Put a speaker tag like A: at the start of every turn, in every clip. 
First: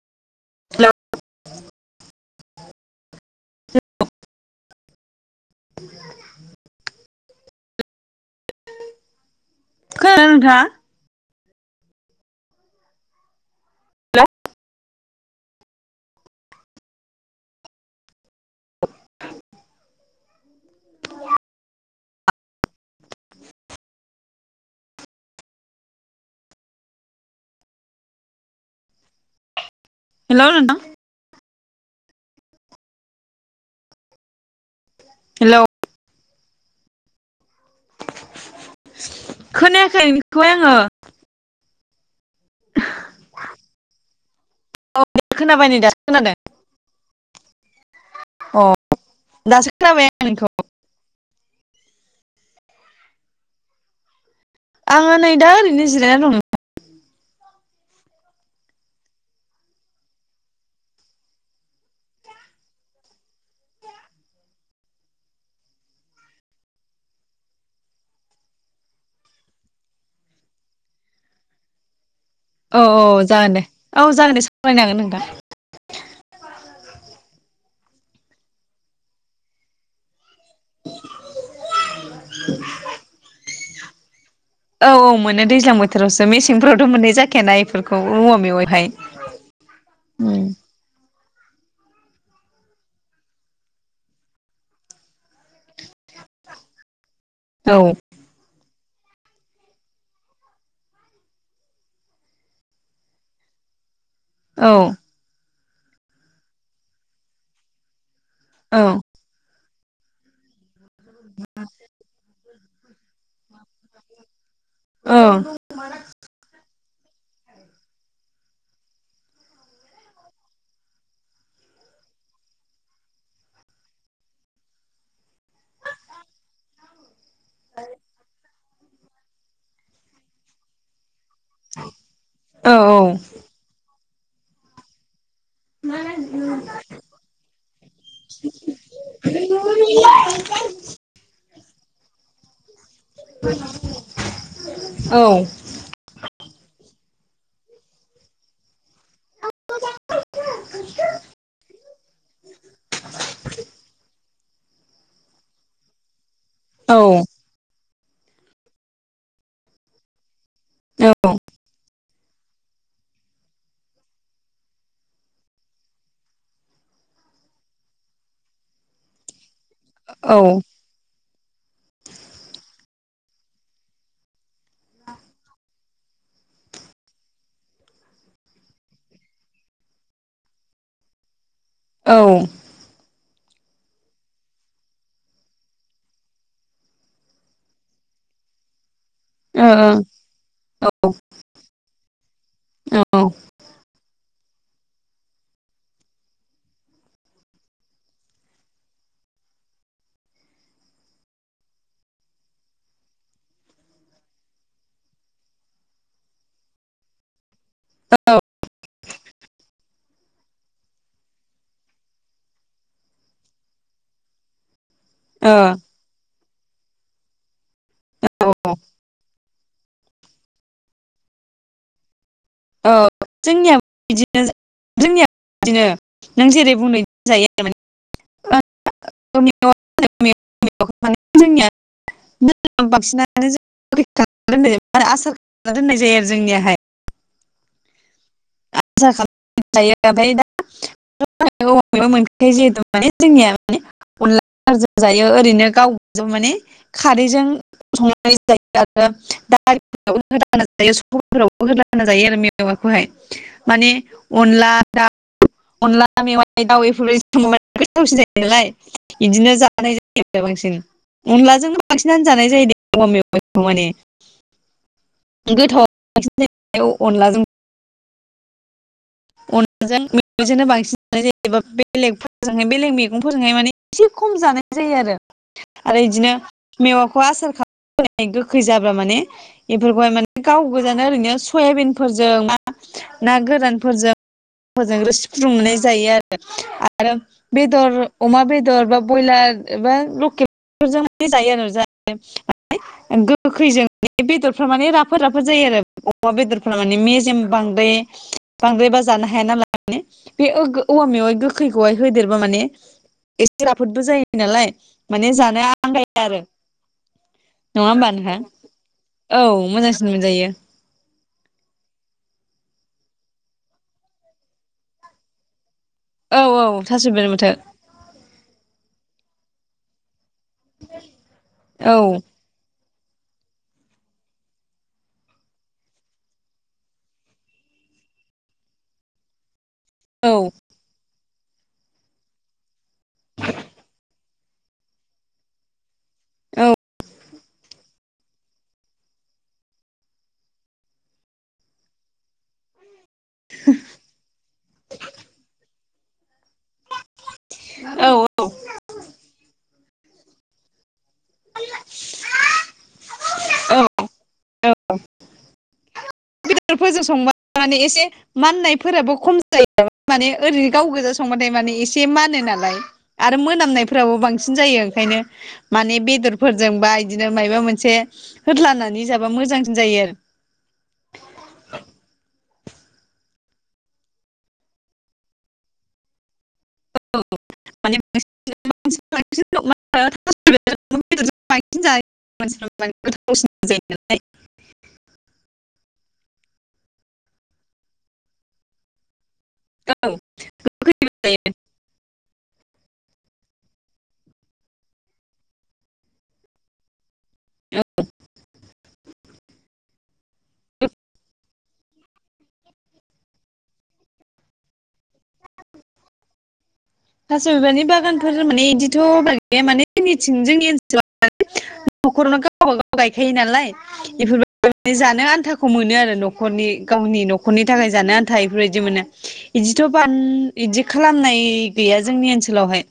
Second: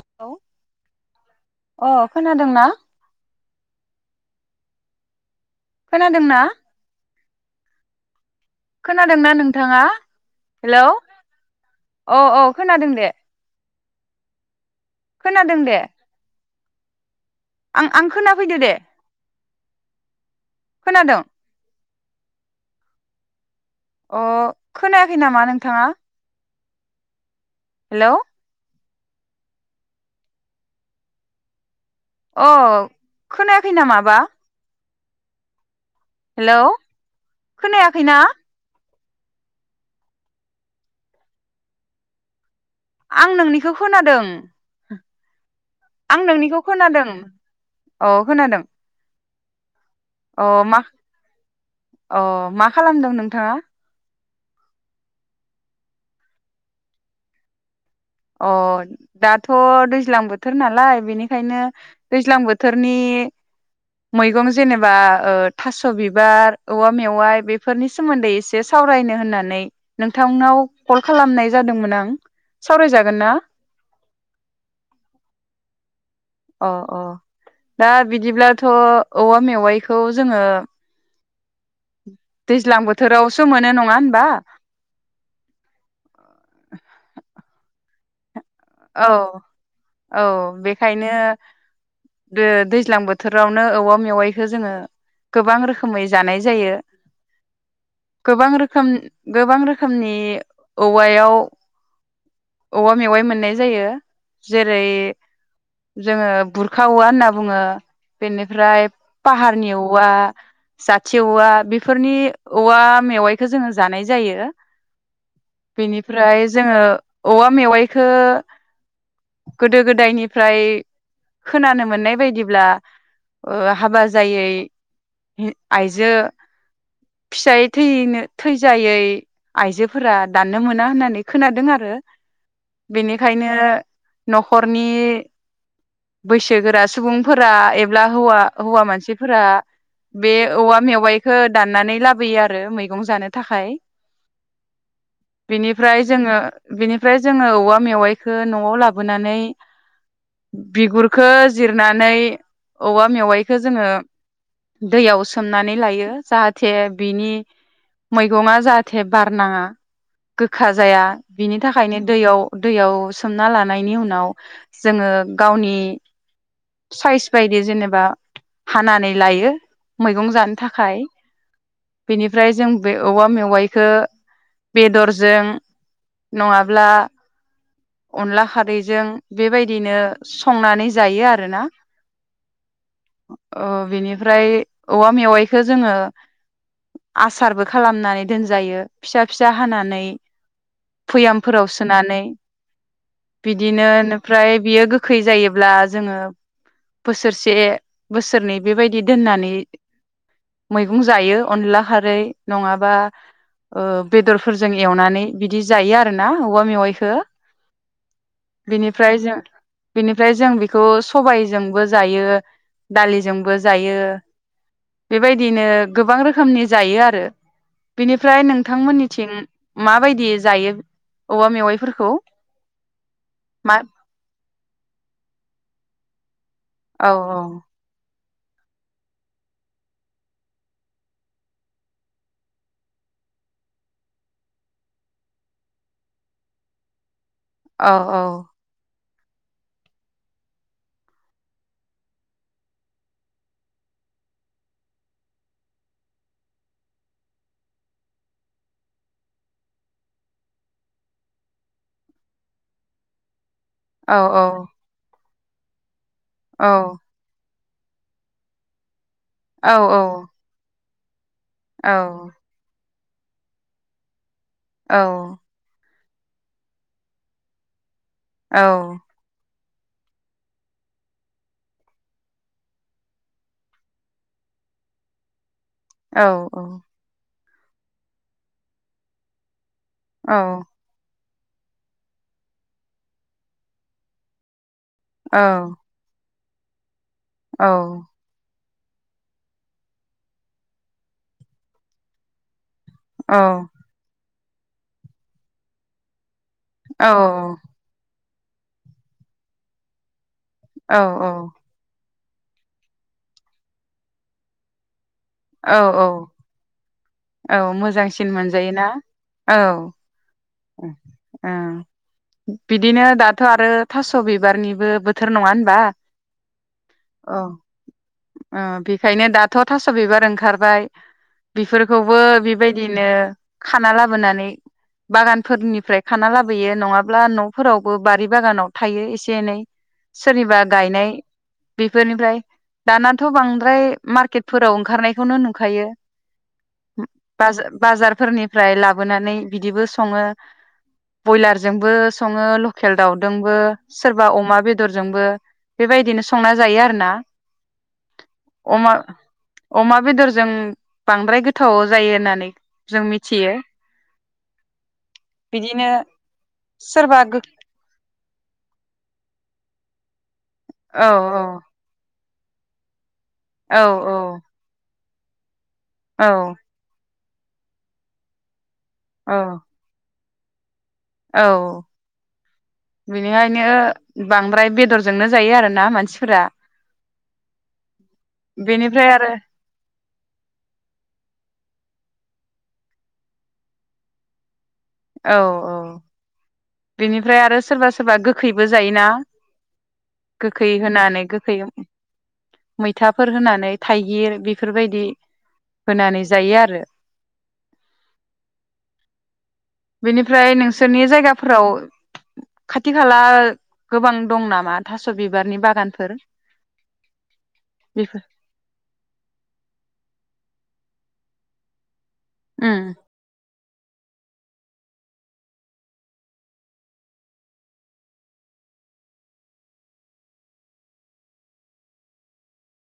A: Hello
B: hello
A: अह खोनादों ना खोनादोंना
B: [inaudible]
A: खोनादोंना नों थाङा
B: खोनादों नोंथाङा
A: हेलौ। औ औ खोनादों दे। खोनादों दे। आं आं खोनाफैदो दे। खोनादों अ खोनायाखै नामा नोंथाङा हेलौ
B: [unintelligible]
A: अ खोनायाखै नामाबा
B: हेलौ
A: हेलौ खोनायाखै ना
B: खोनायाखै खोबाय आङो
A: आं नोंनिखौ खोनादों
B: [unintelligible] खोनाबाय नै दा खोनादों
A: औ खोनादों
B: दासि खोनाबाय आं
A: अ
B: नोंनिखौ
A: मा अ मा खालामदों नोंथाङा
B: आङो नै दा ओरैनो जिरायना दं
A: अ दाथ' दैज्लां बोथोर नालाय बेनिखायनो दैज्लां बोथोरनि मैगं जेनेबा ओ थास' बिबार औवा मेवाइ बेफोरनि सोमोन्दै एसे सावरायनो होननानै नोंथांनाव कल खालामनाय जादोंमोन आं
B: औ
A: सावरायजागोन
B: औ
A: ना
B: जागोन दे औ जागोन दे सावरायनांगोन नोंथां
A: अ अ दा बिदिब्लाथ' औवा मेवाइखौ जोङो दैज्लां बोथोरावसो मोनो नङा होनबा
B: औ औ मोनो दैज्लां बोथोरावसो मेसेंफोरावथ' मोननाय जाखाया ना [unintelligible]
A: औ औ बेखायनो बे दैज्लां बोथोरावनो औवा मेवाइखौ जोङो गोबां रोखोमै जानाय जायो
B: औ
A: गोबां रोखोम गोबां रोखोमनि औवायाव औवा मेवाइ मोननाय जायो
B: औ
A: जेरै जोङो बुरखावा होनना बुङो
B: औ
A: बेनिफ्राय पाहारनियाव वा जाथि औवा बेफोरनि औवा मेवाइखौ जोङो जानाय जायो
B: औ
A: बेनिफ्राय जोङो औवा मेवाइखो गोदो गोदायनिफ्राय खोनानो मोननाय बायदिब्ला ओ हाबा जायै आयजो फिसाय थैनो थैजायै आयजोफोरा दाननो मोना होननानै खोनादों आरो
B: औ
A: बेनि न'खरनि बैसोगोरा सुबुंफोरा एब्ला हौवा हौवा मानसिफोरा बे औवा मेवाइखौ दाननानै लाबोयो। रो मै मैगं जानो थाखाय
B: औ
A: बेनिफ्राय जोंङो बेनि ओमफ्राय जोंङो औवा मेवाइखो न'आव लाबोनानै बिगुरखो जिरनानै औवा मेवाइखौ जोंङो दैयाव सोमनानै लायो जाहाथ थे
B: औ ओ औ
A: बिनि मैगंआ जाहाथे बार नांङा। गोखा जाया बिनि थाखायनो दैयाव दैयाव सोमना लानायनि उनाव जोंङो गावनि साइस बायदि जेनेबा हानानै लायो।
B: औ
A: मैगं जानो थाखाय। बेनिफ्राय जों बे औवा मेवाइखो बेदरजों नंङाब्ला अनला खारैजों बेबायदिनो संनानै जायो आरोना।
B: औ
A: अ बिनिफ्राय औवा मेवाइखौ जोंङो आसारबो खालामनानै दोनजायो। फिसा फिसा हानानै
B: औ
A: फयामफोराव सोनानै बिदिनो फ्राय बियो गोख गोखै जायोब्ला जोंङो बोसोरसे बोसोरनै बेबायदि दोननानै मैगं जायो अनला खारै नंङाबा ओ बेदरफोरजों एवनानै बिदि जायो आरोना औवा मेवाइखो। बिनिफ्राय जों बेनिफ्राय जों बेखौ सबायजोंबो जायो दालिजोंबो जायो।
B: ओ
A: बेबायदिनो गोबां रोखोमनि जायो आरो। बिनिफ्राय
B: औ
A: नोंथांमोननिथिं माबायदि जायो औवा मेवाइफोरखौ?
B: औ
A: मा
B: जोंनियाबो बिदिनो जोंनियाबो बिदिनो। नों जेरै बुंदों
A: औ
B: बेदिनो आरो माने। [inaudible] आसार खालामना दोननाय जायो आरो जोंनियाहाय।
A: औ-औ
B: आसा खालाम जायो ओमफ्राय दा मोनखायो जिहेथु माने जोंनिया माने अनलाजों जायो ओरैनो गावानिया माने खारैजों संनाय जायो आरो दालिफोर जायो सबायफोरावबो होलाना जायो आरो माखौहाय माने
A: औ
B: अनला दाव अनला [unintelligible]
A: औ
B: थावसि जायो नालाय बिदिनो
A: औ
B: जानाय जायो बांसिन अनलाजोंनो बांसिनानो जानाय जायो दे औवा‌ मेवाइखौ माने
A: औ
B: [unintelligible] अनलाजों
A: औ
B: अनलाजों [unintelligible] जोंनो बांसिन जानाय जायो एबा बेलेगफोरजोंहाय बेलेग मैगंफोरजोंहाय माने एसे खम जानाय जायो आरो आरो इदिनो मेवाखौ आसार खा [unintelligible] गोखै जाबा माने बेफोरखौहाय
A: औ
B: माने गाव गोजानो ओरैनो सयाबिनफोरजों मा ना गोरानफोरजों मोजां रोसि
A: औ
B: फुदुंनानै जायो आरो [unintelligible] आरो बेदर अमा बेद दर बा बयलार बा लकेल बेफोरजों माने जायो आरो [unintelligible] [unintelligible]
A: औ
B: गोखैजों माने बेदर फ्रा माने राफोद राफोद जायो आरो अमा बेदर फ्रा माने मेजेम बांद्राय बांद्रायबा जा जानो हाया नालाय [unintelligible] बे ओ गो
A: औ
B: औवा मेवा गोखैखौहाय होदेरबा माने एसे राफोदबो जायो नालाय माने जानो
A: औ औ
B: आंगाया आरो
A: औ
B: नङा होमबा
A: मोजांसिन
B: नोंहा
A: मोनजायोना
B: औ मोजांसिन मोनजायो ।
A: ओ ओ बिदिनो दाथ' आरो थास' बिबारनिबो बोथोर नंङा होनबा
B: औ औ थास बिबारनि
A: औ
B: बोथोर ।
A: ओ बेखायनो दाथ' थास' बिबार ओं खारबाय
B: औ
A: बेफोरखौबो बेबाय बिदिनो खाना लाबोनानै बागानफोरनिफ्राय खाना लाबोयो नंङाब्ला न'फोरावबो बारि बागानाव थायो एसे एनै ।
B: औ
A: सोरनिबा गायनाय बेफोरनिफ्राय दानाथ' बांद्राय मार्केटफोराव ओंखारनायखौनो नुखायो । [unintelligible] बाजा बाजारफोरनिफ्राय लाबोनानै बिदिबो स संङो बयलारजोंबो संङो लके खेल दाउदोंबो सोरबा अमा बेदरजोंबो । बेबायदिनो संना जायो आरो ना
B: औ
A: । अमा अमा बेदरजों बांद्राय गोथाव जायो होननानै जों मिथियो ।
B: औ बेदरफोरजों
A: सोरबा
B: संबा
A: गो
B: माने एसे माननायफोराबो खम जायो माने ओरैनो गाव
A: औ
B: गोजा
A: औ
B: संबाथाय माने एसे मानो । नालाय आरो
A: औ
B: मोनामनायफोराबो बांसिन जायो । ओंखायनो माने
A: औ
B: बेदरफोरजों बा बिदिनो मायबा मोनसे होदलानानै
A: औ
B: मोजांसिन जायो आरो
A: औ बेनिखायनो बांद्राय बेदरजोंनो जायो आरोना मानसिफोरा बेनिफ्राय आरो
B: [inaudible] गोथावसिन जायो नालाय
A: औ औ बेनिफ्राय आरो सोरबा-सोरबा गोखैबो जायोना। गोखै होनानै गोखै मैथाफोर होनानै थाइगिर बेफोरबायदि होनानै जायो आरो बिनिफ फ्राय नोंसोरनि जायगा फोराव खाथि खाला गोबां दं नामा थास' बिबारनि बागानफोर।
B: थास' बिबारनि
A: बेफोर
B: बागानफोर माने इदिथ' बारा गैया माने थिं जोंनि ओनसोल [inaudible] न'खरावनो गावबा
A: उम
B: गाव गायखायो नालाय । [inaudible] जानो आन्थाखौ मोनो आरो न'खरनि गावनि न'खरनि थाखाय जानो आन्था एफोरबायदि मोनो इदिथ' बाम इदि खालामनाय गैया जोंनि ओनसोलावहाय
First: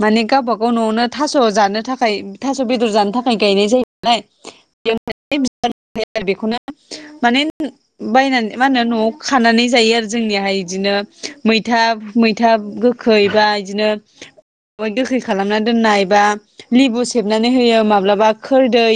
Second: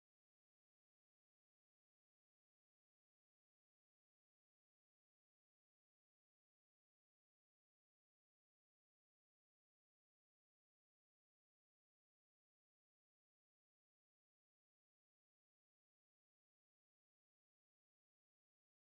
B: माने गावबा गाव न'आवनो थास' जानो थाखाय थास' बेदर जानो थाखाय गायनाय जायो नालाय [inaudible] बेखौनो माने बायनानै मा होनो न'आव खानानै जायो आरो जोंनियाहाय बिदिनो मैथा-मैथा गोख खै बा इदिनो गोखै खालामना दोननाय बा लिबु सेबनानै होयो माब्लाबा खोरदै ।